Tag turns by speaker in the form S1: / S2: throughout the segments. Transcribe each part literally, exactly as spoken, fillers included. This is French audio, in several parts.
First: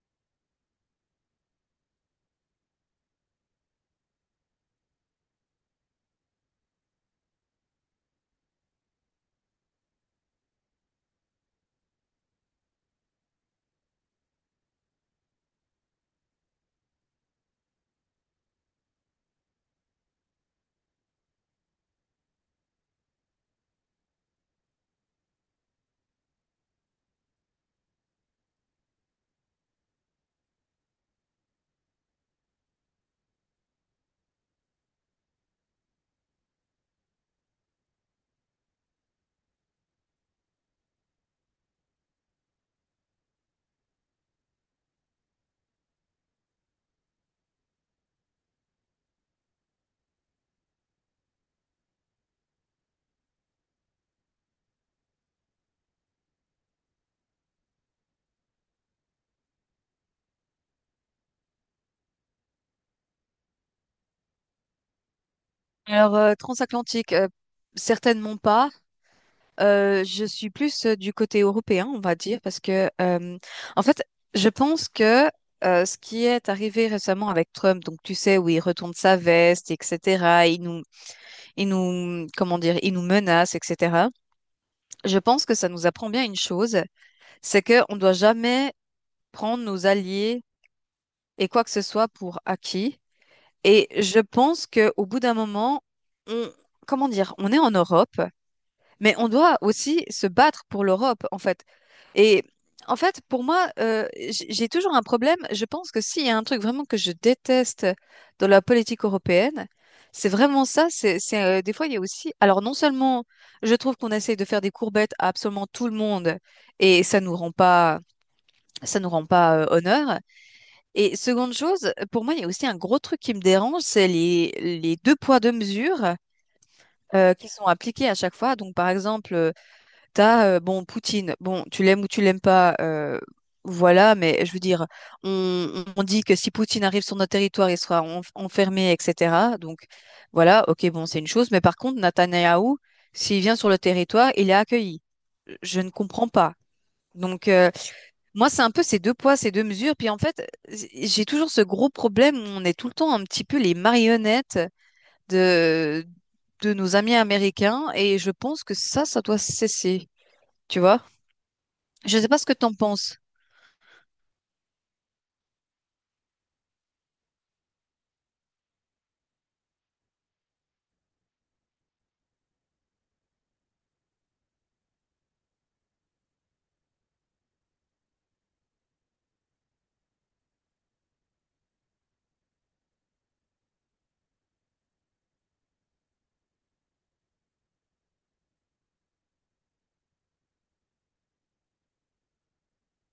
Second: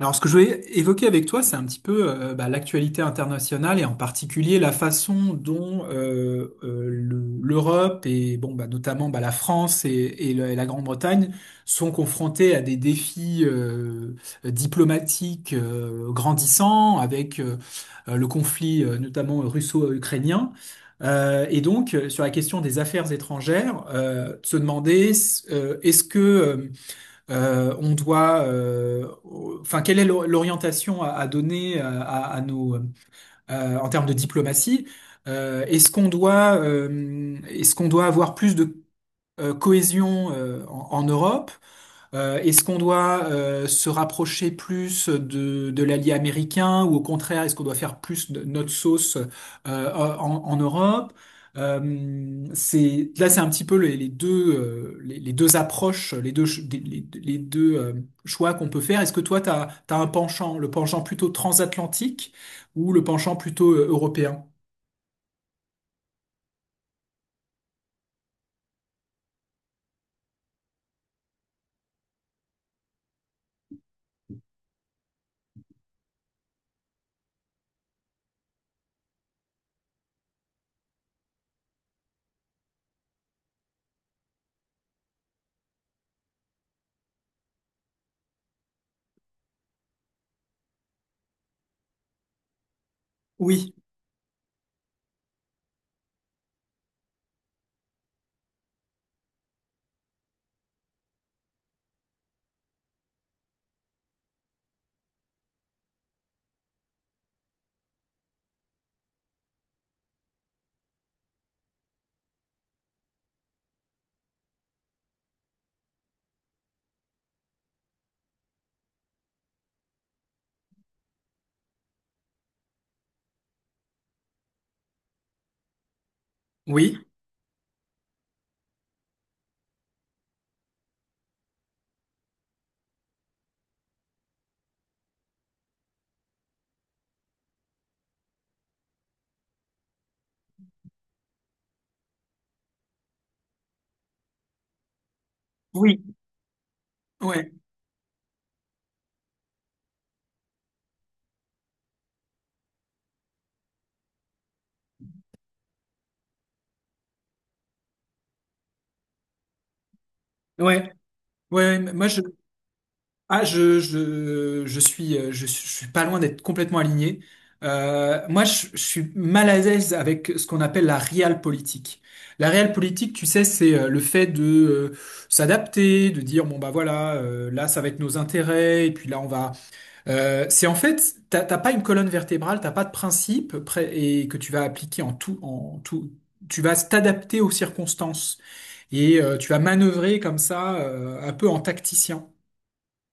S1: Alors, ce que je voulais évoquer avec toi, c'est un petit peu euh, bah, l'actualité internationale et en particulier la façon dont euh, euh, le- l'Europe et bon, bah, notamment bah, la France et, et le- et la Grande-Bretagne sont confrontées à des défis euh, diplomatiques euh, grandissants avec euh, euh, le conflit euh, notamment russo-ukrainien. Euh, et donc, euh, sur la question des affaires étrangères, euh, de se demander euh, est-ce que euh, euh, on doit, euh, au- enfin, quelle est l'or- l'orientation à, à donner à, à- à nos, euh, en termes de diplomatie? Euh, est-ce qu'on doit, euh, est-ce qu'on doit avoir plus de euh, cohésion euh, en, en Europe? Euh, est-ce qu'on doit euh, se rapprocher plus de, de l'allié américain ou au contraire, est-ce qu'on doit faire plus de notre sauce euh, en, en Europe? Euh, c'est, là, c'est un petit peu les, les deux, euh, les, les deux approches, les deux, ch- des- les, les deux euh, choix qu'on peut faire. Est-ce que toi, tu as, un penchant, le penchant plutôt transatlantique ou le penchant plutôt euh, européen?
S2: Alors, euh, transatlantique, euh, certainement pas. Euh, je suis plus euh, du côté européen, on va dire, parce que, euh, en fait, je pense que euh, ce qui est arrivé récemment avec Trump, donc tu sais, où il retourne sa veste, et cetera, il nous, il nous, comment dire, il nous menace, et cetera, je pense que ça nous apprend bien une chose, c'est que on doit jamais prendre nos alliés et quoi que ce soit pour acquis.
S1: Oui.
S2: Et je pense que au bout d'un moment, on, comment dire, on est en Europe. Mais on doit aussi se battre pour l'Europe, en fait. Et en fait, pour moi, euh, j- j'ai toujours un problème. Je pense que s'il y a un truc vraiment que je déteste dans la politique européenne, c'est vraiment ça. C'est, c'est, euh, des fois, il y a aussi. Alors, non seulement je trouve qu'on essaye de faire des courbettes à absolument tout le monde et ça nous rend pas, ça nous rend pas euh, honneur. Et seconde chose, pour moi, il y a aussi un gros truc qui me dérange, c'est les, les deux poids deux mesures
S1: Oui,
S2: euh, qui sont appliqués à chaque fois. Donc, par exemple, t'as, euh, bon, Poutine, bon, tu l'aimes ou tu l'aimes pas, euh, voilà, mais je veux dire, on, on dit que si Poutine arrive sur notre territoire, il sera en- enfermé, et cetera. Donc, voilà, ok, bon, c'est une chose, mais par contre, Netanyahou, s'il vient sur le territoire, il est accueilli. Je ne
S1: oui.
S2: comprends pas. Donc,
S1: Ouais,
S2: euh, moi, c'est un peu ces deux poids, ces deux mesures. Puis, en fait, j'ai j'ai toujours ce gros problème où on est tout le temps un petit peu les marionnettes de, de nos amis américains, et je pense que ça, ça doit cesser, tu
S1: ouais.
S2: vois?
S1: Ouais, moi
S2: Je
S1: je,
S2: sais pas ce que t'en penses.
S1: Ah, je, je, je suis, euh, je, suis je suis pas loin d'être complètement aligné. Euh, moi, je, je suis mal à l'aise avec ce qu'on appelle la realpolitik. La realpolitik, tu sais, c'est euh, le fait de euh, s'adapter, de dire, bon, bah voilà, euh, là, ça va être nos intérêts, et puis là, on va... Euh, c'est en fait, t'as t'as pas une colonne vertébrale, t'as pas de principe pré- et que tu vas appliquer en tout, en tout. Tu vas t'adapter aux circonstances et euh, tu vas manœuvrer comme ça, euh, un peu en tacticien.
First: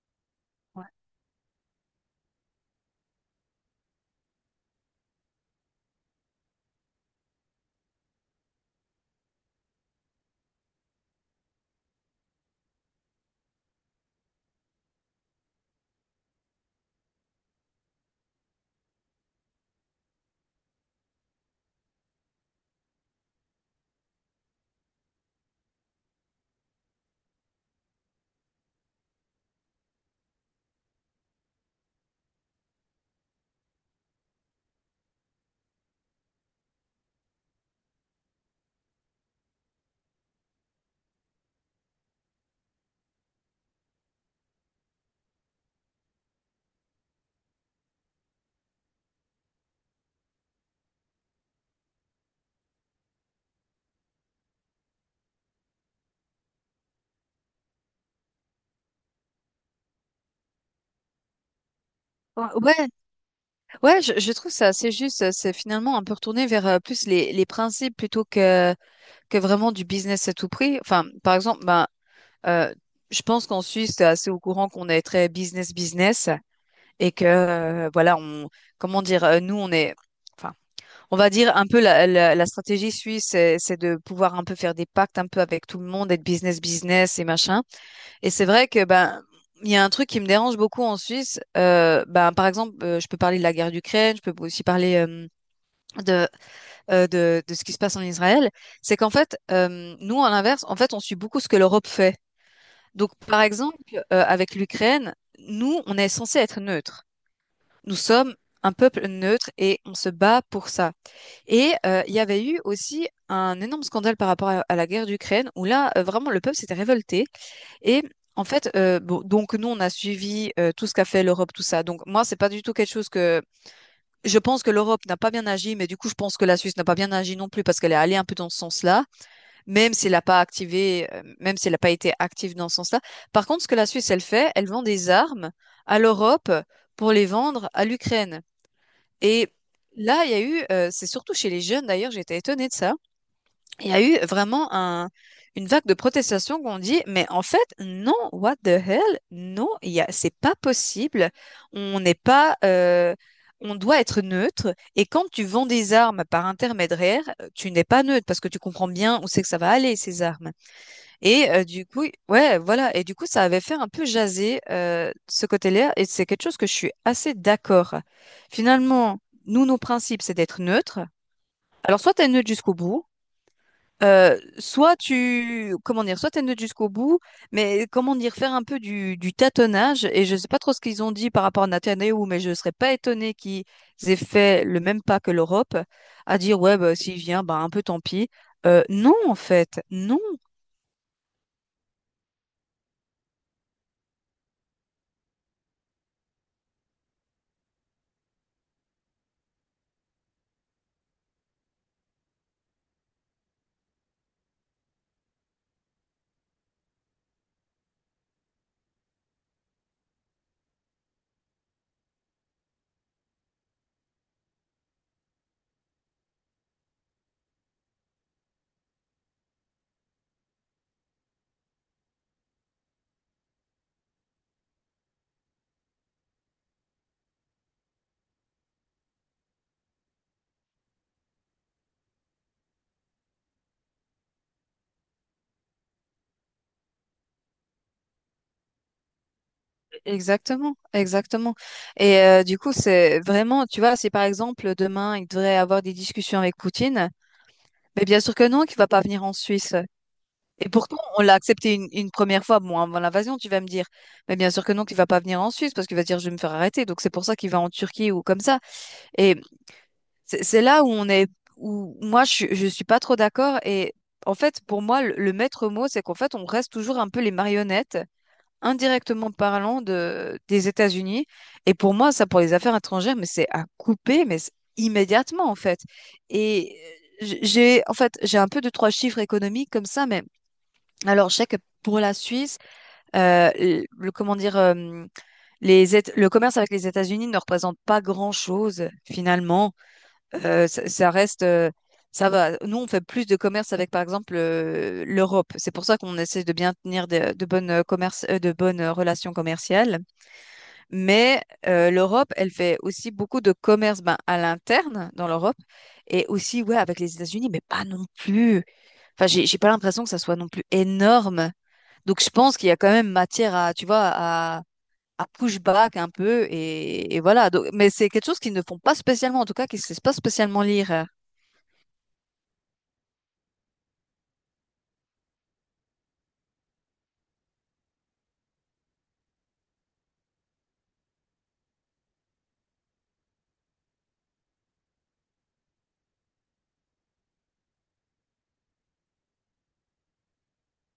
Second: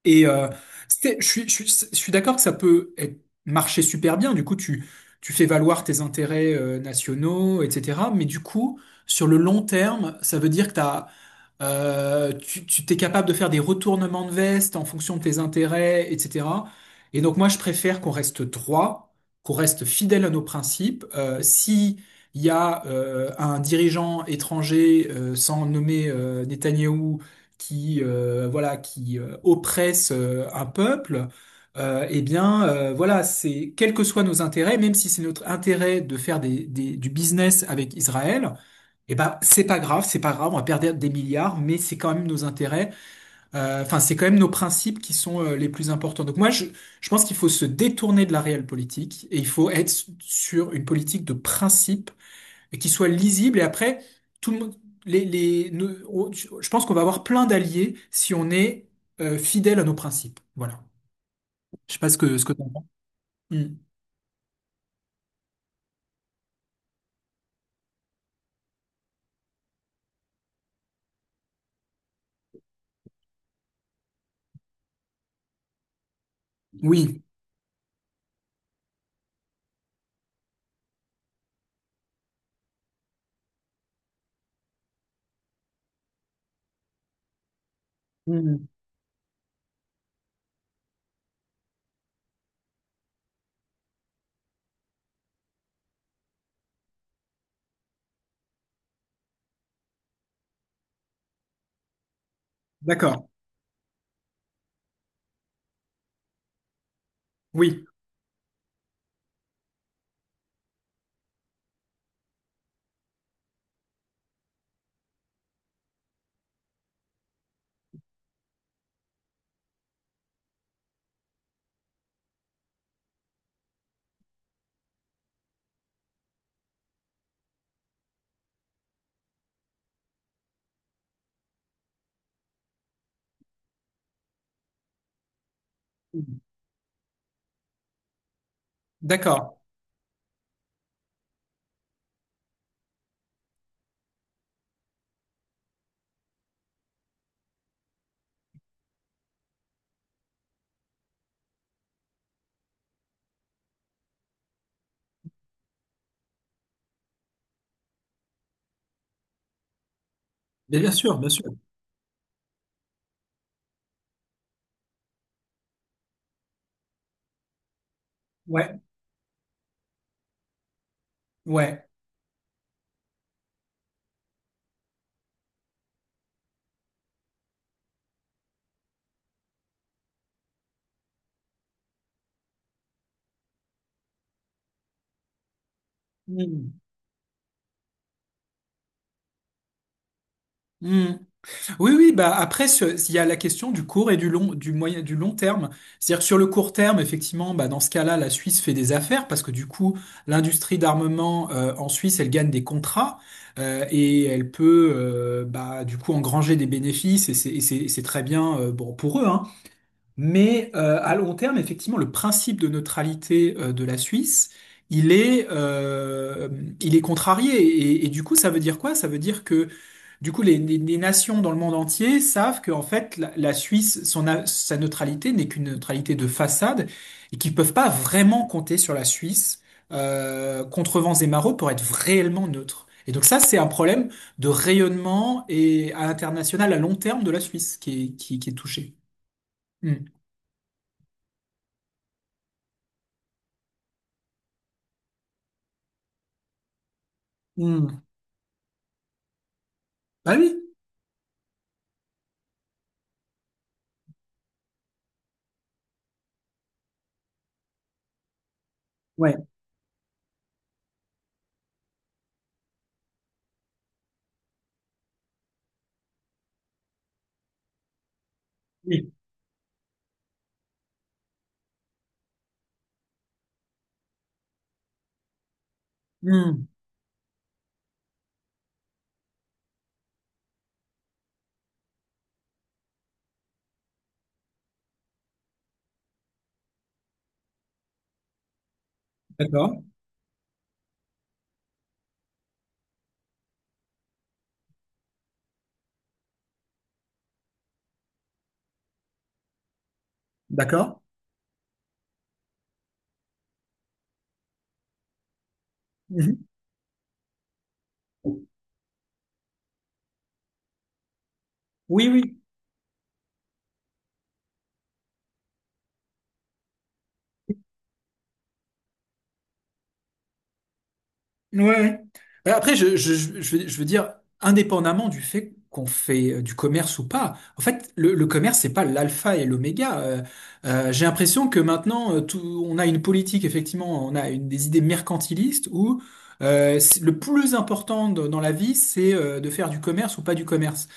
S1: Et euh, c'était- je suis, je suis, je suis d'accord que ça peut être- marcher super bien. Du coup, tu, tu fais valoir tes intérêts euh, nationaux, et cetera. Mais du coup, sur le long terme, ça veut dire que t'as, euh, tu, tu t'es capable de faire des retournements de veste en fonction de tes intérêts, et cetera. Et donc, moi, je préfère qu'on reste droit, qu'on reste fidèle à nos principes. Euh, si il y a euh, un dirigeant étranger, euh, sans nommer euh, Netanyahou, qui euh, voilà qui euh, oppresse euh, un peuple euh, eh bien euh, voilà, c'est quels que soient nos intérêts, même si c'est notre intérêt de faire des, des- du business avec Israël, eh ben c'est pas grave, c'est pas grave, on va perdre des milliards, mais c'est quand même nos intérêts, euh, enfin c'est quand même nos principes qui sont euh, les plus importants. Donc moi je je pense qu'il faut se détourner de la réelle politique et il faut être sur une politique de principe et qui soit lisible. Et après, tout le monde, les, les, nous- on- je je pense qu'on va avoir plein d'alliés si on est euh, fidèle à nos principes. Voilà. Je sais pas ce que ce
S2: Ouais,
S1: que t'en penses.
S2: ouais,
S1: Hmm.
S2: ouais, je, je trouve ça assez juste. euh, C'est finalement un peu retourné vers euh, plus les, les principes plutôt que, que vraiment du business à tout prix. Enfin, par exemple, ben, euh, je pense qu'en Suisse, t'es assez au courant qu'on est très business business et
S1: Oui.
S2: que euh, voilà, on, comment dire, euh, nous on est, enfin, on va dire un peu la, la, la stratégie suisse, c'est c'est de pouvoir un peu faire des pactes un peu avec tout le monde, être business business et machin. Et c'est
S1: Hmm.
S2: vrai que ben il y a un truc qui me dérange beaucoup en Suisse. Euh, ben par exemple, euh, je peux parler de la guerre d'Ukraine, je peux aussi parler euh, de, euh, de de ce qui se passe en Israël. C'est qu'en fait, euh, nous à l'inverse, en fait, on suit beaucoup ce que l'Europe fait. Donc
S1: D'accord.
S2: par exemple, euh, avec l'Ukraine, nous on est censé être neutre.
S1: Oui.
S2: Nous sommes un peuple neutre et on se bat pour ça. Et euh, il y avait eu aussi un énorme scandale par rapport à, à la guerre d'Ukraine où là euh, vraiment le peuple s'était révolté et en fait, euh, bon, donc nous, on a suivi euh, tout ce qu'a fait l'Europe, tout ça. Donc moi, c'est pas du tout quelque chose que je pense que l'Europe n'a pas bien agi, mais du coup, je pense que la Suisse n'a pas bien agi non plus parce qu'elle est allée un peu dans ce sens-là, même si elle n'a pas activé, euh, même si elle n'a pas été active dans ce sens-là. Par contre, ce que la Suisse, elle fait, elle vend des armes à l'Europe pour les vendre à l'Ukraine.
S1: D'accord.
S2: Et là, il y a eu, euh, c'est surtout chez les jeunes d'ailleurs, j'étais étonnée de ça il y a eu vraiment un, une vague de protestations qu'on dit, mais en fait, non, what the hell, non, il y a- c'est pas possible. On n'est pas, euh, on doit être neutre. Et quand tu vends des armes par intermédiaire, euh, tu n'es pas neutre parce que tu comprends bien où c'est que ça va aller ces armes.
S1: Mais bien sûr, bien sûr.
S2: Et euh, du coup, ouais, voilà. Et du coup, ça avait fait un peu jaser euh, ce côté-là. Et c'est quelque chose que je suis assez d'accord.
S1: Ouais.
S2: Finalement, nous, nos principes, c'est d'être neutre.
S1: Ouais.
S2: Alors, soit tu es neutre jusqu'au bout. Euh, soit tu, comment dire, soit t'es jusqu'au bout, mais comment dire, faire un peu du, du tâtonnage. Et je sais pas trop ce qu'ils ont dit par rapport à Netanyahou, mais je serais pas étonnée qu'ils aient fait le même pas que l'Europe, à dire ouais,
S1: Hmm.
S2: bah, s'il vient, bah, un peu tant pis. Euh, non, en fait, non,
S1: Hmm. Oui, oui, bah après, ce- il y a la question du court et du long, du moyen, du long terme. C'est-à-dire que sur le court terme, effectivement, bah dans ce cas-là, la Suisse fait des affaires parce que du coup, l'industrie d'armement euh, en Suisse, elle gagne des contrats euh, et elle peut, euh, bah, du coup, engranger des bénéfices et c'est et c'est- et c'est très bien euh, bon pour eux, hein. Mais euh, à long terme, effectivement, le principe de neutralité euh, de la Suisse, il est, euh, il est contrarié, et, et du coup, ça veut dire quoi? Ça veut dire que du coup, les, les- les nations dans le monde entier savent que en fait, la, la Suisse, son, a- sa neutralité n'est qu'une neutralité de façade et qu'ils peuvent pas vraiment compter sur la Suisse euh, contre vents et marées pour être réellement neutre. Et donc ça, c'est un problème de rayonnement et à l'international à long terme de la Suisse qui est, qui, qui est touché. Hmm.
S2: exactement, exactement. Et euh, du coup, c'est vraiment, tu vois, si par exemple demain il devrait avoir des discussions avec Poutine,
S1: Hmm.
S2: mais bien sûr que non, qu'il va pas venir en Suisse.
S1: Ah oui,
S2: Et pourtant, on l'a accepté une, une première fois, bon, avant l'invasion, tu vas me dire. Mais bien sûr que non, qu'il va pas venir en Suisse parce qu'il va dire je vais me faire arrêter. Donc c'est pour ça qu'il va en Turquie ou comme ça.
S1: ouais,
S2: Et c'est c'est là où on est, où moi je, je suis pas trop d'accord. Et en fait, pour moi, le, le maître mot, c'est qu'en fait, on reste toujours un peu les marionnettes,
S1: oui.
S2: indirectement parlant de, des États-Unis. Et pour moi, ça, pour les affaires étrangères, mais c'est à couper, mais c'est immédiatement en fait.
S1: Hmm.
S2: Et euh, j- j'ai, en fait, j'ai un peu de trois chiffres économiques comme ça, mais alors, je sais que pour la Suisse, euh, le, le- comment dire, euh, les, Éta- le commerce avec les États-Unis ne représente pas grand-chose finalement.
S1: D'accord,
S2: Euh, ça, ça reste, euh, ça va. Nous, on fait plus de commerce avec, par exemple, euh, l'Europe. C'est pour ça qu'on essaie de bien tenir de, de bonnes euh, commerces- euh, de bonnes euh, relations commerciales.
S1: d'accord.
S2: Mais euh, l'Europe, elle fait aussi beaucoup de commerce, ben, à l'interne dans l'Europe et
S1: Mhm.
S2: aussi, ouais, avec les États-Unis, mais pas non plus. Enfin, j'ai j'ai pas l'impression que ça soit non plus énorme.
S1: Oui,
S2: Donc je
S1: oui.
S2: pense qu'il y a quand même matière à, tu vois, à, à push back un peu et, et voilà. Donc, mais c'est quelque chose qu'ils ne font pas spécialement, en tout cas, qu'ils ne se laissent pas spécialement lire. euh.
S1: Ouais. Mais après, je, je, je, je veux je veux dire, indépendamment du fait qu'on fait euh, du commerce ou pas, en fait, le, le commerce, c'est pas l'alpha et l'oméga. Euh, euh, j'ai l'impression que maintenant, euh, tout, on a une politique, effectivement, on a une, des idées mercantilistes où euh, c'est- le plus important de- dans la vie, c'est euh, de faire du commerce ou pas du commerce.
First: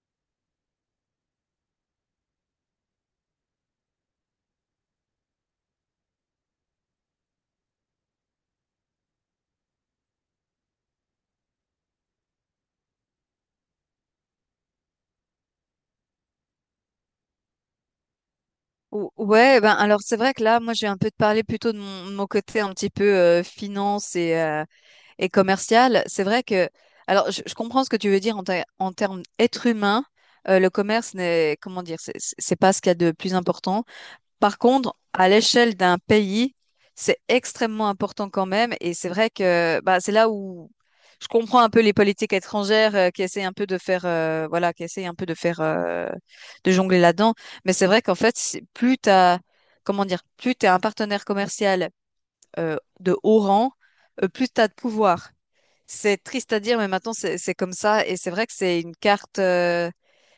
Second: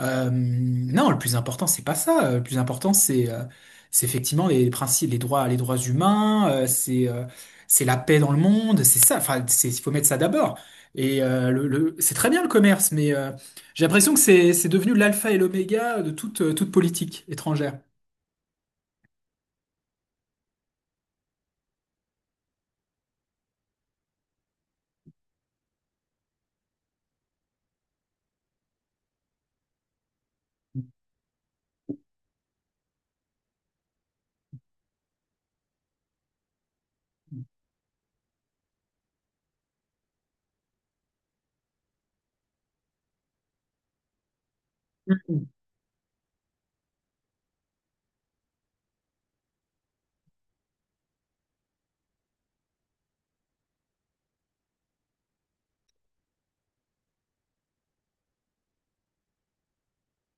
S1: Euh, non, le plus important, c'est pas ça. Euh, Le plus important, c'est euh, c'est effectivement les principes, les droits, les droits humains, euh, c'est euh, c'est la paix dans le monde, c'est ça. Enfin, c'est, il faut mettre ça d'abord. Et euh, le, le- c'est très bien le commerce, mais euh, j'ai l'impression que c'est c'est devenu l'alpha et l'oméga de toute, euh, toute politique étrangère.
S2: Ou- Ouais, ben alors c'est vrai que là, moi, j'ai un peu parlé plutôt de mon, mon côté un petit peu euh, finance et, euh, et commercial. C'est vrai que, alors, je, je comprends ce que tu veux dire en, ter- en termes être humain. Euh, le commerce n'est, comment dire, c'est c'est- c'est pas ce qu'il y a de plus important. Par contre, à l'échelle d'un pays, c'est extrêmement important quand même. Et c'est vrai que bah, c'est là où je comprends un peu les politiques étrangères euh, qui essayent un peu de faire, euh, voilà, qui essayent un peu de faire, euh, de jongler là-dedans. Mais c'est vrai qu'en fait, c'est- plus t'as, comment dire, plus t'es un partenaire commercial euh, de haut rang, euh, plus t'as de pouvoir. C'est triste à dire, mais maintenant c'est c'est comme ça. Et c'est vrai que c'est une carte. euh,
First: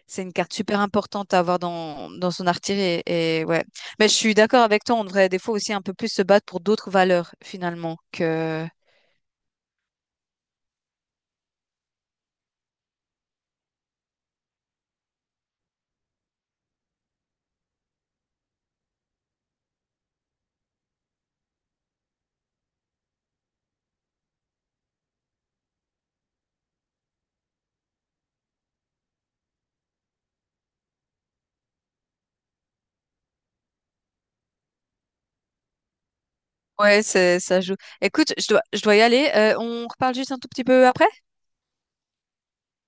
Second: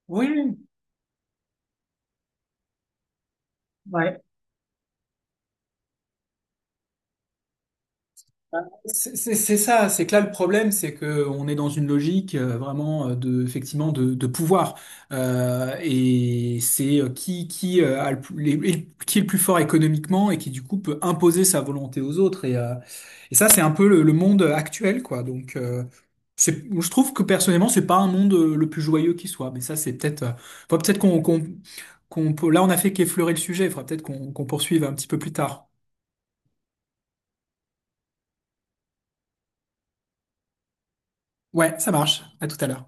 S2: C'est une carte
S1: Oui,
S2: super importante à avoir dans, dans son artillerie. Et, et ouais. Mais je
S1: ouais.
S2: suis d'accord avec toi, on devrait des fois aussi un peu plus se battre pour d'autres valeurs, finalement, que...
S1: C'est c'est- ça, c'est que là le problème, c'est que on est dans une logique euh, vraiment euh, de effectivement de, de pouvoir. Euh, et c'est euh, qui qui euh, a le, plus- les- les- qui est le plus fort économiquement et qui du coup peut imposer sa volonté aux autres, et euh, et ça c'est un peu le, le monde actuel quoi. donc euh, c'est- je trouve que personnellement c'est pas un monde euh, le plus joyeux qui soit, mais ça c'est peut-être euh, faut peut-être qu'on qu'on qu'on peut- là on a fait qu'effleurer le sujet, il faudra peut-être qu'on qu'on poursuive un petit peu plus tard.
S2: Ouais, c'est, ça joue. Écoute, je dois, je dois y aller. Euh, on reparle juste un tout petit peu après?
S1: Ouais, ça marche. À tout à l'heure.